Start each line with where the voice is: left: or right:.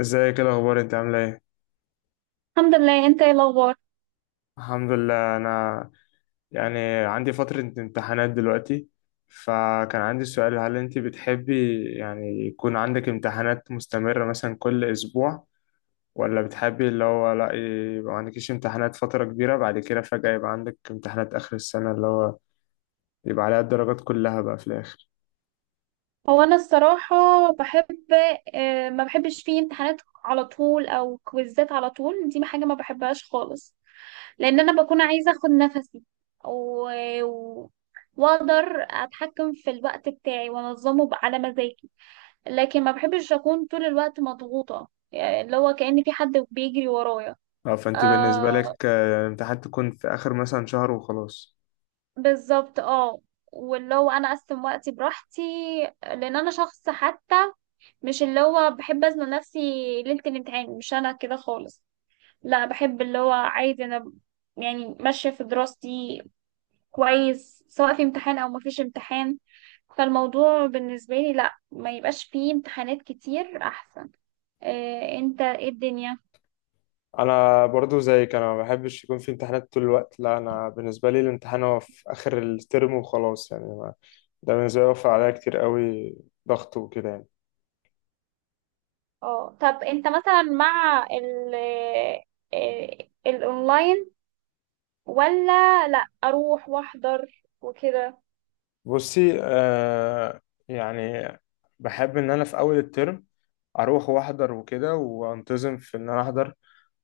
left: ازيك؟ ايه الاخبار؟ انت عامله ايه؟
right: الحمد لله، انت ايه الاخبار؟
left: الحمد لله. انا يعني عندي فتره امتحانات دلوقتي، فكان عندي سؤال: هل انت بتحبي يكون عندك امتحانات مستمره مثلا كل اسبوع؟ ولا بتحبي اللي هو لا، يبقى ما عندكيش امتحانات فتره كبيره، بعد كده فجاه يبقى عندك امتحانات اخر السنه اللي هو يبقى عليها الدرجات كلها بقى في الاخر؟
right: هو انا الصراحه بحب، اه ما بحبش فيه امتحانات على طول او كويزات على طول. دي حاجه ما بحبهاش خالص، لان انا بكون عايزه اخد نفسي و... و... واقدر اتحكم في الوقت بتاعي وانظمه على مزاجي. لكن ما بحبش اكون طول الوقت مضغوطه، يعني اللي هو كأن في حد بيجري ورايا.
left: اه، فانت بالنسبه
right: آه،
left: لك الامتحانات تكون في اخر مثلا شهر وخلاص.
right: بالظبط اه. واللي هو انا اقسم وقتي براحتي، لان انا شخص حتى مش اللي هو بحب أزنق نفسي ليلة الامتحان. مش أنا كده خالص. لا، بحب اللي هو عايز أنا يعني ماشية في دراستي كويس، سواء في امتحان أو مفيش امتحان. فالموضوع بالنسبة لي لا، ما يبقاش فيه امتحانات كتير أحسن. إيه أنت، إيه الدنيا؟
left: انا برضو زيك، انا ما بحبش يكون في امتحانات طول الوقت، لا انا بالنسبه لي الامتحان هو في اخر الترم وخلاص، يعني ما. ده بالنسبه لي وفر عليا كتير قوي ضغط وكده يعني.
right: اه، طب أنت مثلا مع ال الأونلاين ولا لا، أروح وأحضر وكده؟
left: بصي آه، يعني بحب ان انا في اول الترم اروح واحضر وكده، وانتظم في ان انا احضر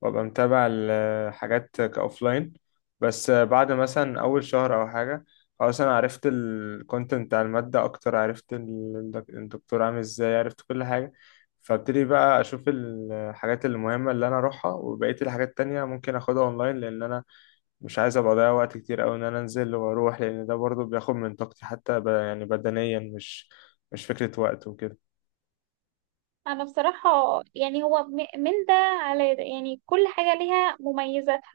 left: وابقى متابع الحاجات كاوفلاين. بس آه، بعد مثلا اول شهر او حاجه خلاص انا عرفت الكونتنت بتاع الماده اكتر، عرفت الدكتور عامل ازاي، عرفت كل حاجه. فابتدي بقى اشوف الحاجات المهمه اللي انا اروحها، وبقيه الحاجات التانية ممكن اخدها اونلاين، لان انا مش عايز ابقى اضيع وقت كتير قوي ان انا انزل واروح، لان ده برضو بياخد من طاقتي حتى ب... يعني بدنيا، مش فكرة وقت وكده.
right: انا بصراحة يعني هو من ده على ده، يعني كل حاجة ليها مميزاتها.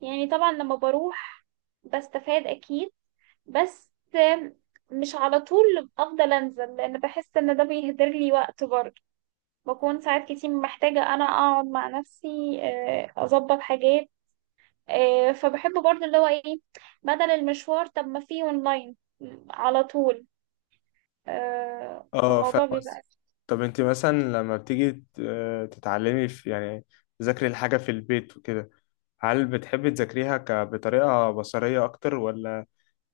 right: يعني طبعا لما بروح بستفاد اكيد، بس مش على طول افضل انزل، لان بحس ان ده بيهدر لي وقت برضه. بكون ساعات كتير محتاجة انا اقعد مع نفسي، آه، اظبط حاجات. آه، فبحب برضه اللي هو ايه، بدل المشوار طب ما فيه اونلاين على طول. آه،
left: اه فاهم
right: فالموضوع
left: قصدي.
right: بيبقى.
left: طب انت مثلا لما بتيجي تتعلمي في تذاكري الحاجة في البيت وكده، هل بتحبي تذاكريها بطريقة بصرية اكتر، ولا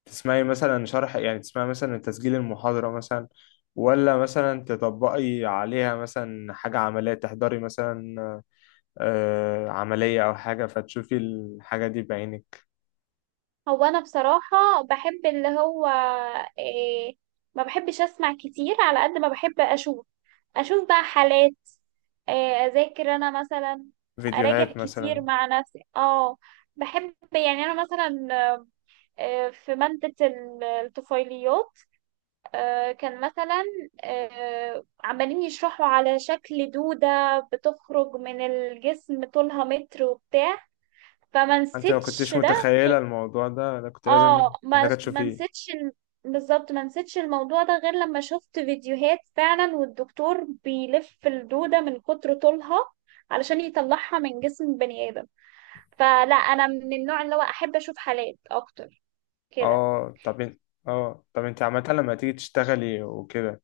left: تسمعي مثلا شرح، تسمعي مثلا تسجيل المحاضرة مثلا، ولا مثلا تطبقي عليها مثلا حاجة عملية، تحضري مثلا عملية أو حاجة فتشوفي الحاجة دي بعينك؟
right: هو انا بصراحة بحب اللي هو إيه، ما بحبش اسمع كتير على قد ما بحب اشوف. اشوف بقى حالات، إيه، اذاكر انا مثلا، اراجع
left: فيديوهات
right: كتير
left: مثلا.
right: مع نفسي اه. بحب يعني انا مثلا، آه، في مادة الطفيليات، آه، كان مثلا، آه، عمالين يشرحوا على شكل دودة بتخرج من الجسم طولها متر وبتاع، فما
left: انت لو
right: نسيتش
left: كنتش
right: ده.
left: متخيله الموضوع ده، لا كنت لازم
right: اه، ما
left: محتاجه
right: ما
left: تشوفيه.
right: نسيتش بالظبط، ما نسيتش الموضوع ده غير لما شفت فيديوهات فعلا والدكتور بيلف الدودة من كتر طولها علشان يطلعها من جسم بني آدم. فلا، انا من النوع اللي هو احب اشوف حالات اكتر كده.
left: اه طب انت عامه لما تيجي تشتغلي وكده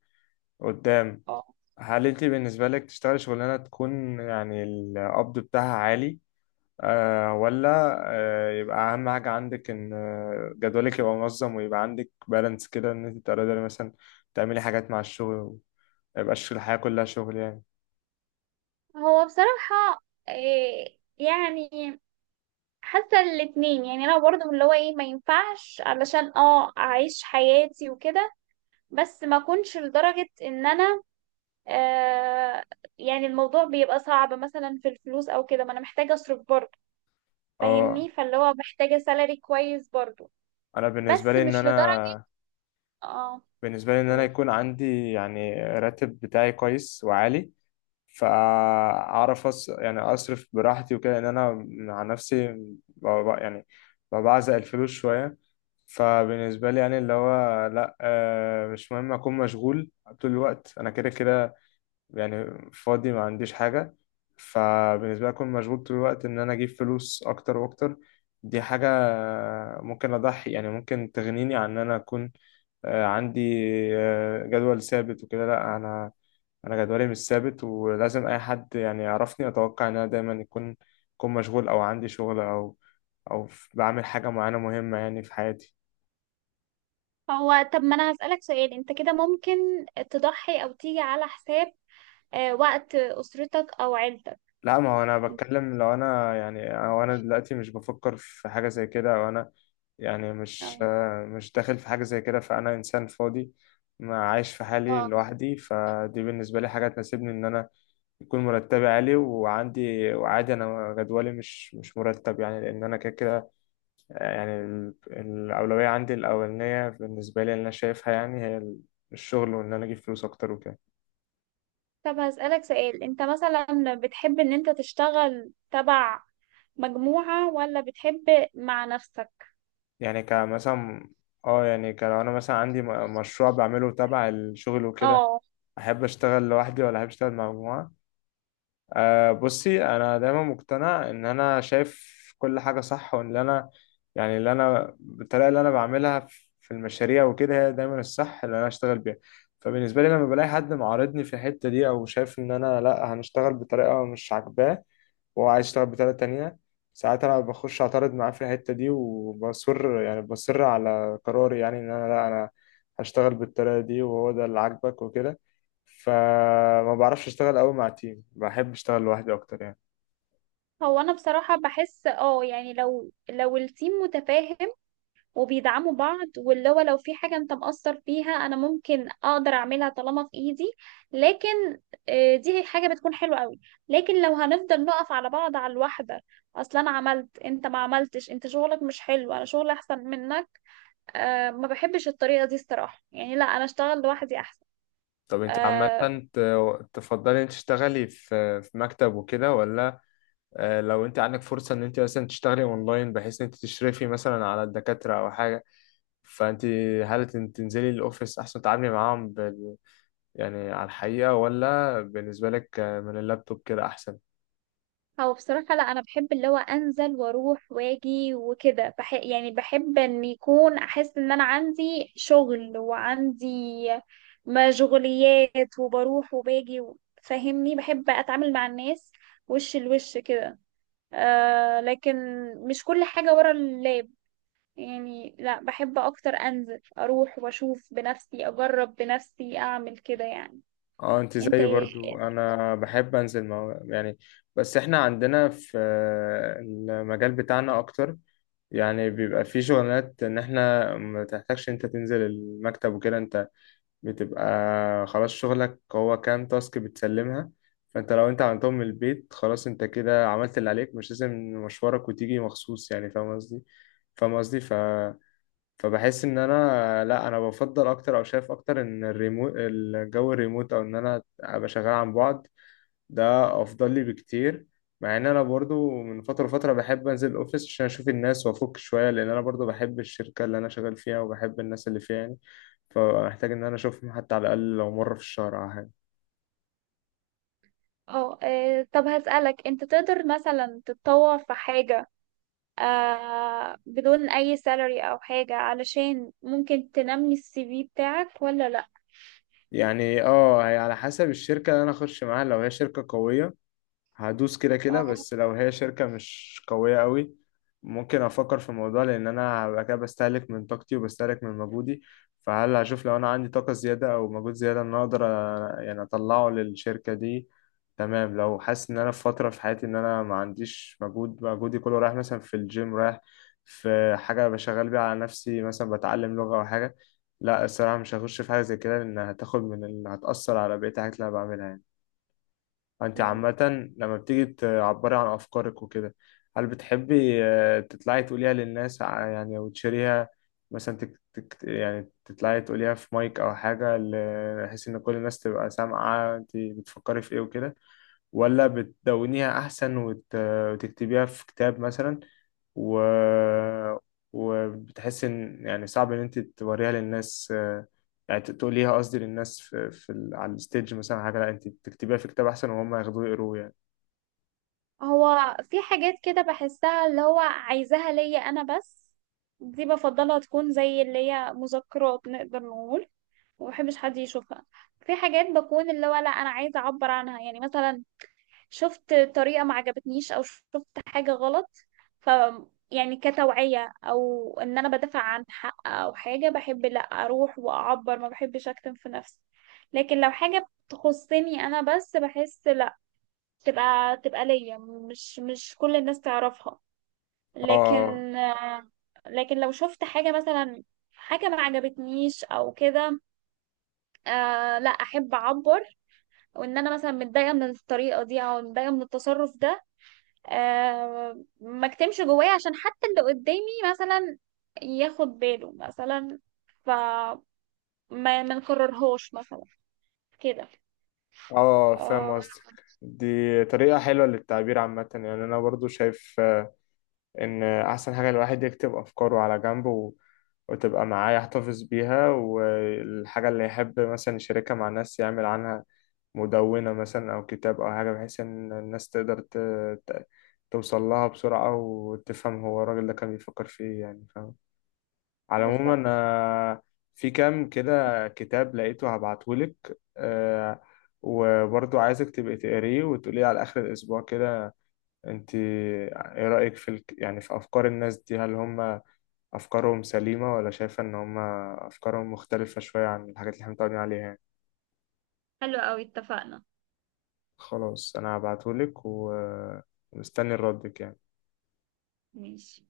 left: قدام،
right: اه،
left: هل انت بالنسبه لك تشتغلي شغلانه تكون القبض بتاعها عالي، ولا يبقى اهم حاجه عندك ان جدولك يبقى منظم ويبقى عندك بالانس كده، ان انت تقدري مثلا تعملي حاجات مع الشغل وما يبقاش الحياه كلها شغل يعني؟
right: هو بصراحة إيه يعني، حاسة الاتنين. يعني انا برضه من اللي هو ايه، ما ينفعش علشان اه اعيش حياتي وكده، بس ما اكونش لدرجة ان انا آه، يعني الموضوع بيبقى صعب مثلا في الفلوس او كده. ما انا محتاجة اصرف برضه،
left: اه،
right: فاهمني؟ فاللي هو محتاجة سالري كويس برضه،
left: انا بالنسبه
right: بس
left: لي ان
right: مش
left: انا،
right: لدرجة. اه،
left: بالنسبة لي إن أنا
right: قول.
left: يكون عندي راتب بتاعي كويس وعالي، فأعرف أص... يعني أصرف براحتي وكده، لأن أنا مع نفسي ب... ب- يعني بعزق الفلوس شوية. فبالنسبة لي يعني اللي هو لأ آه، مش مهم أكون مشغول طول الوقت، أنا كده كده يعني فاضي ما عنديش حاجة. فبالنسبة لي أكون مشغول طول الوقت إن أنا أجيب فلوس أكتر وأكتر، دي حاجة ممكن أضحي ممكن تغنيني عن إن أنا أكون عندي جدول ثابت وكده. لا انا، انا جدولي مش ثابت، ولازم اي حد يعرفني اتوقع ان انا دايما يكون مشغول او عندي شغل بعمل حاجه معينه مهمه يعني في حياتي.
right: هو طب ما انا هسألك سؤال، انت كده ممكن تضحي او تيجي على حساب آه وقت اسرتك او عيلتك؟
left: لا، ما هو انا بتكلم لو انا يعني او انا دلوقتي مش بفكر في حاجه زي كده، او انا
right: اه.
left: مش داخل في حاجه زي كده، فانا انسان فاضي ما عايش في حالي
right: آه.
left: لوحدي، فدي بالنسبه لي حاجه تناسبني ان انا يكون مرتبي عالي وعندي، وعادي انا جدولي مش مرتب يعني، لان انا كده كده. آه، الاولويه عندي الاولانيه بالنسبه لي اللي انا شايفها الشغل وان انا اجيب فلوس اكتر وكده.
right: طب هسألك سؤال، انت مثلا بتحب ان انت تشتغل تبع مجموعة ولا بتحب مع نفسك؟
left: يعني كمثلا اه يعني كلو انا مثلا عندي مشروع بعمله تبع الشغل وكده،
right: اه.
left: احب اشتغل لوحدي ولا احب اشتغل مع مجموعه؟ أه بصي، انا دايما مقتنع ان انا شايف كل حاجه صح، وان اللي انا يعني اللي انا الطريقه اللي انا بعملها في المشاريع وكده هي دايما الصح اللي انا اشتغل بيها. فبالنسبه لي لما بلاقي حد معارضني في الحته دي، او شايف ان انا لا هنشتغل بطريقه مش عاجباه وهو عايز يشتغل بطريقة تانية، ساعات أنا بخش أعترض معاه في الحتة دي، وبصر بصر على قراري، يعني إن أنا لا أنا هشتغل بالطريقة دي وهو ده اللي عاجبك وكده. فما بعرفش أشتغل أوي مع تيم، بحب أشتغل لوحدي أكتر يعني.
right: هو انا بصراحة بحس اه، يعني لو التيم متفاهم وبيدعموا بعض، واللي هو لو في حاجة انت مقصر فيها، انا ممكن اقدر اعملها طالما في ايدي. لكن آه، دي حاجة بتكون حلوة قوي. لكن لو هنفضل نقف على بعض على الواحدة، اصلا انا عملت انت ما عملتش، انت شغلك مش حلو، انا شغلي احسن منك. أه، ما بحبش الطريقة دي الصراحة. يعني لا، انا اشتغل لوحدي احسن.
left: طب أنت عامة
right: آه.
left: تفضلي أنت تشتغلي في مكتب وكده، ولا آه، لو أنت عندك فرصة إن أنت مثلا تشتغلي أونلاين، بحيث إن أنت تشرفي مثلا على الدكاترة أو حاجة، فأنت هل تنزلي الأوفيس أحسن تتعاملي معاهم يعني على الحقيقة، ولا بالنسبة لك من اللابتوب كده أحسن؟
right: هو بصراحة لا، أنا بحب اللي هو أنزل وأروح وأجي وكده. يعني بحب إن يكون، أحس إن أنا عندي شغل وعندي مشغوليات، وبروح وباجي فاهمني. بحب أتعامل مع الناس وش لوش كده. آه، لكن مش كل حاجة ورا اللاب. يعني لا، بحب أكتر أنزل أروح وأشوف بنفسي، أجرب بنفسي، أعمل كده يعني.
left: اه انت
right: أنت
left: زيي برضو،
right: إيه-
left: انا بحب انزل مع يعني، بس احنا عندنا في المجال بتاعنا اكتر يعني بيبقى في شغلانات ان احنا ما تحتاجش انت تنزل المكتب وكده، انت بتبقى خلاص شغلك هو كام تاسك بتسلمها، فانت لو انت عملتهم من البيت خلاص انت كده عملت اللي عليك، مش لازم مشوارك وتيجي مخصوص يعني، فاهم قصدي؟ فاهم قصدي، فبحس ان انا لا، انا بفضل اكتر او شايف اكتر ان الريموت او ان انا ابقى شغال عن بعد، ده افضل لي بكتير. مع ان انا برضو من فتره لفتره بحب انزل الاوفيس عشان اشوف الناس وافك شويه، لان انا برضو بحب الشركه اللي انا شغال فيها وبحب الناس اللي فيها يعني، فمحتاج ان انا اشوفهم حتى على الاقل لو مره في الشهر او حاجه.
right: اه، آه، طب هسألك، أنت تقدر مثلا تتطور في حاجة آه بدون اي سالري او حاجة، علشان ممكن تنمي السي في بتاعك ولا لا؟
left: يعني اه، هي على حسب الشركه اللي انا اخش معاها، لو هي شركه قويه هدوس كده كده،
right: آه.
left: بس لو هي شركة مش قوية قوي ممكن أفكر في الموضوع، لأن أنا هبقى كده بستهلك من طاقتي وبستهلك من مجهودي. فهل هشوف لو أنا عندي طاقة زيادة أو مجهود زيادة إن أنا أقدر أطلعه للشركة دي؟ تمام. لو حاسس إن أنا في فترة في حياتي إن أنا ما عنديش مجهود، مجهودي كله رايح مثلا في الجيم، رايح في حاجة بشغل بيها على نفسي، مثلا بتعلم لغة أو حاجة، لا الصراحة مش هخش في حاجة زي كده، لأن هتاخد من هتأثر على بقية الحاجات اللي أنا بعملها يعني. انت
right: مم.
left: عامة لما بتيجي تعبري عن افكارك وكده، هل بتحبي آه، تطلعي تقوليها للناس، او تشيريها مثلا تك تك، يعني تطلعي تقوليها في مايك او حاجة بحيث ان كل الناس تبقى سامعة انت بتفكري في ايه وكده، ولا بتدونيها أحسن وتكتبيها في كتاب مثلا و... وبتحس إن يعني صعب إن أنت توريها للناس، آه، يعني تقوليها قصدي للناس على الستيج مثلا حاجة، لا أنت تكتبيها في كتاب أحسن وهم ياخدوه يقروه يعني؟
right: هو في حاجات كده بحسها اللي هو عايزاها ليا انا بس، دي بفضلها تكون زي اللي هي مذكرات نقدر نقول، ومبحبش حد يشوفها. في حاجات بكون اللي هو لا، انا عايزه اعبر عنها. يعني مثلا شفت طريقة ما عجبتنيش، او شفت حاجة غلط، ف يعني كتوعية او ان انا بدافع عن حق او حاجة، بحب لا اروح واعبر، ما بحبش اكتم في نفسي. لكن لو حاجة تخصني انا بس، بحس لا، تبقى تبقى ليا، مش كل الناس تعرفها.
left: اه،
right: لكن آه، لكن لو شفت حاجة مثلا، حاجة ما عجبتنيش او كده، آه لا، احب اعبر، وان انا مثلا متضايقة من الطريقة دي او متضايقة من التصرف ده. آه، ما اكتمش جوايا، عشان حتى اللي قدامي مثلا ياخد باله مثلا، فما ما ما نكررهوش مثلا كده.
left: اه فاهم
right: آه،
left: قصدك. دي طريقة حلوة للتعبير عامة، يعني أنا برضو شايف ان احسن حاجة الواحد يكتب افكاره على جنب وتبقى معاه يحتفظ بيها، والحاجة اللي يحب مثلا يشاركها مع الناس يعمل عنها مدونة مثلا او كتاب او حاجة، بحيث ان الناس تقدر ت... توصل لها بسرعة وتفهم هو الراجل ده كان بيفكر في ايه، يعني فاهم. على العموم
right: بالظبط.
left: انا في كام كده كتاب لقيته هبعتهولك، أه، وبرضو عايزك تبقي تقريه وتقولي على آخر الأسبوع كده، انت ايه رأيك في الك... يعني في افكار الناس دي؟ هل هم افكارهم سليمة، ولا شايفة ان هم افكارهم مختلفة شوية عن الحاجات اللي احنا متعودين عليها يعني؟
right: حلو قوي، اتفقنا.
left: خلاص انا هبعتهولك ومستني ردك يعني.
right: ماشي.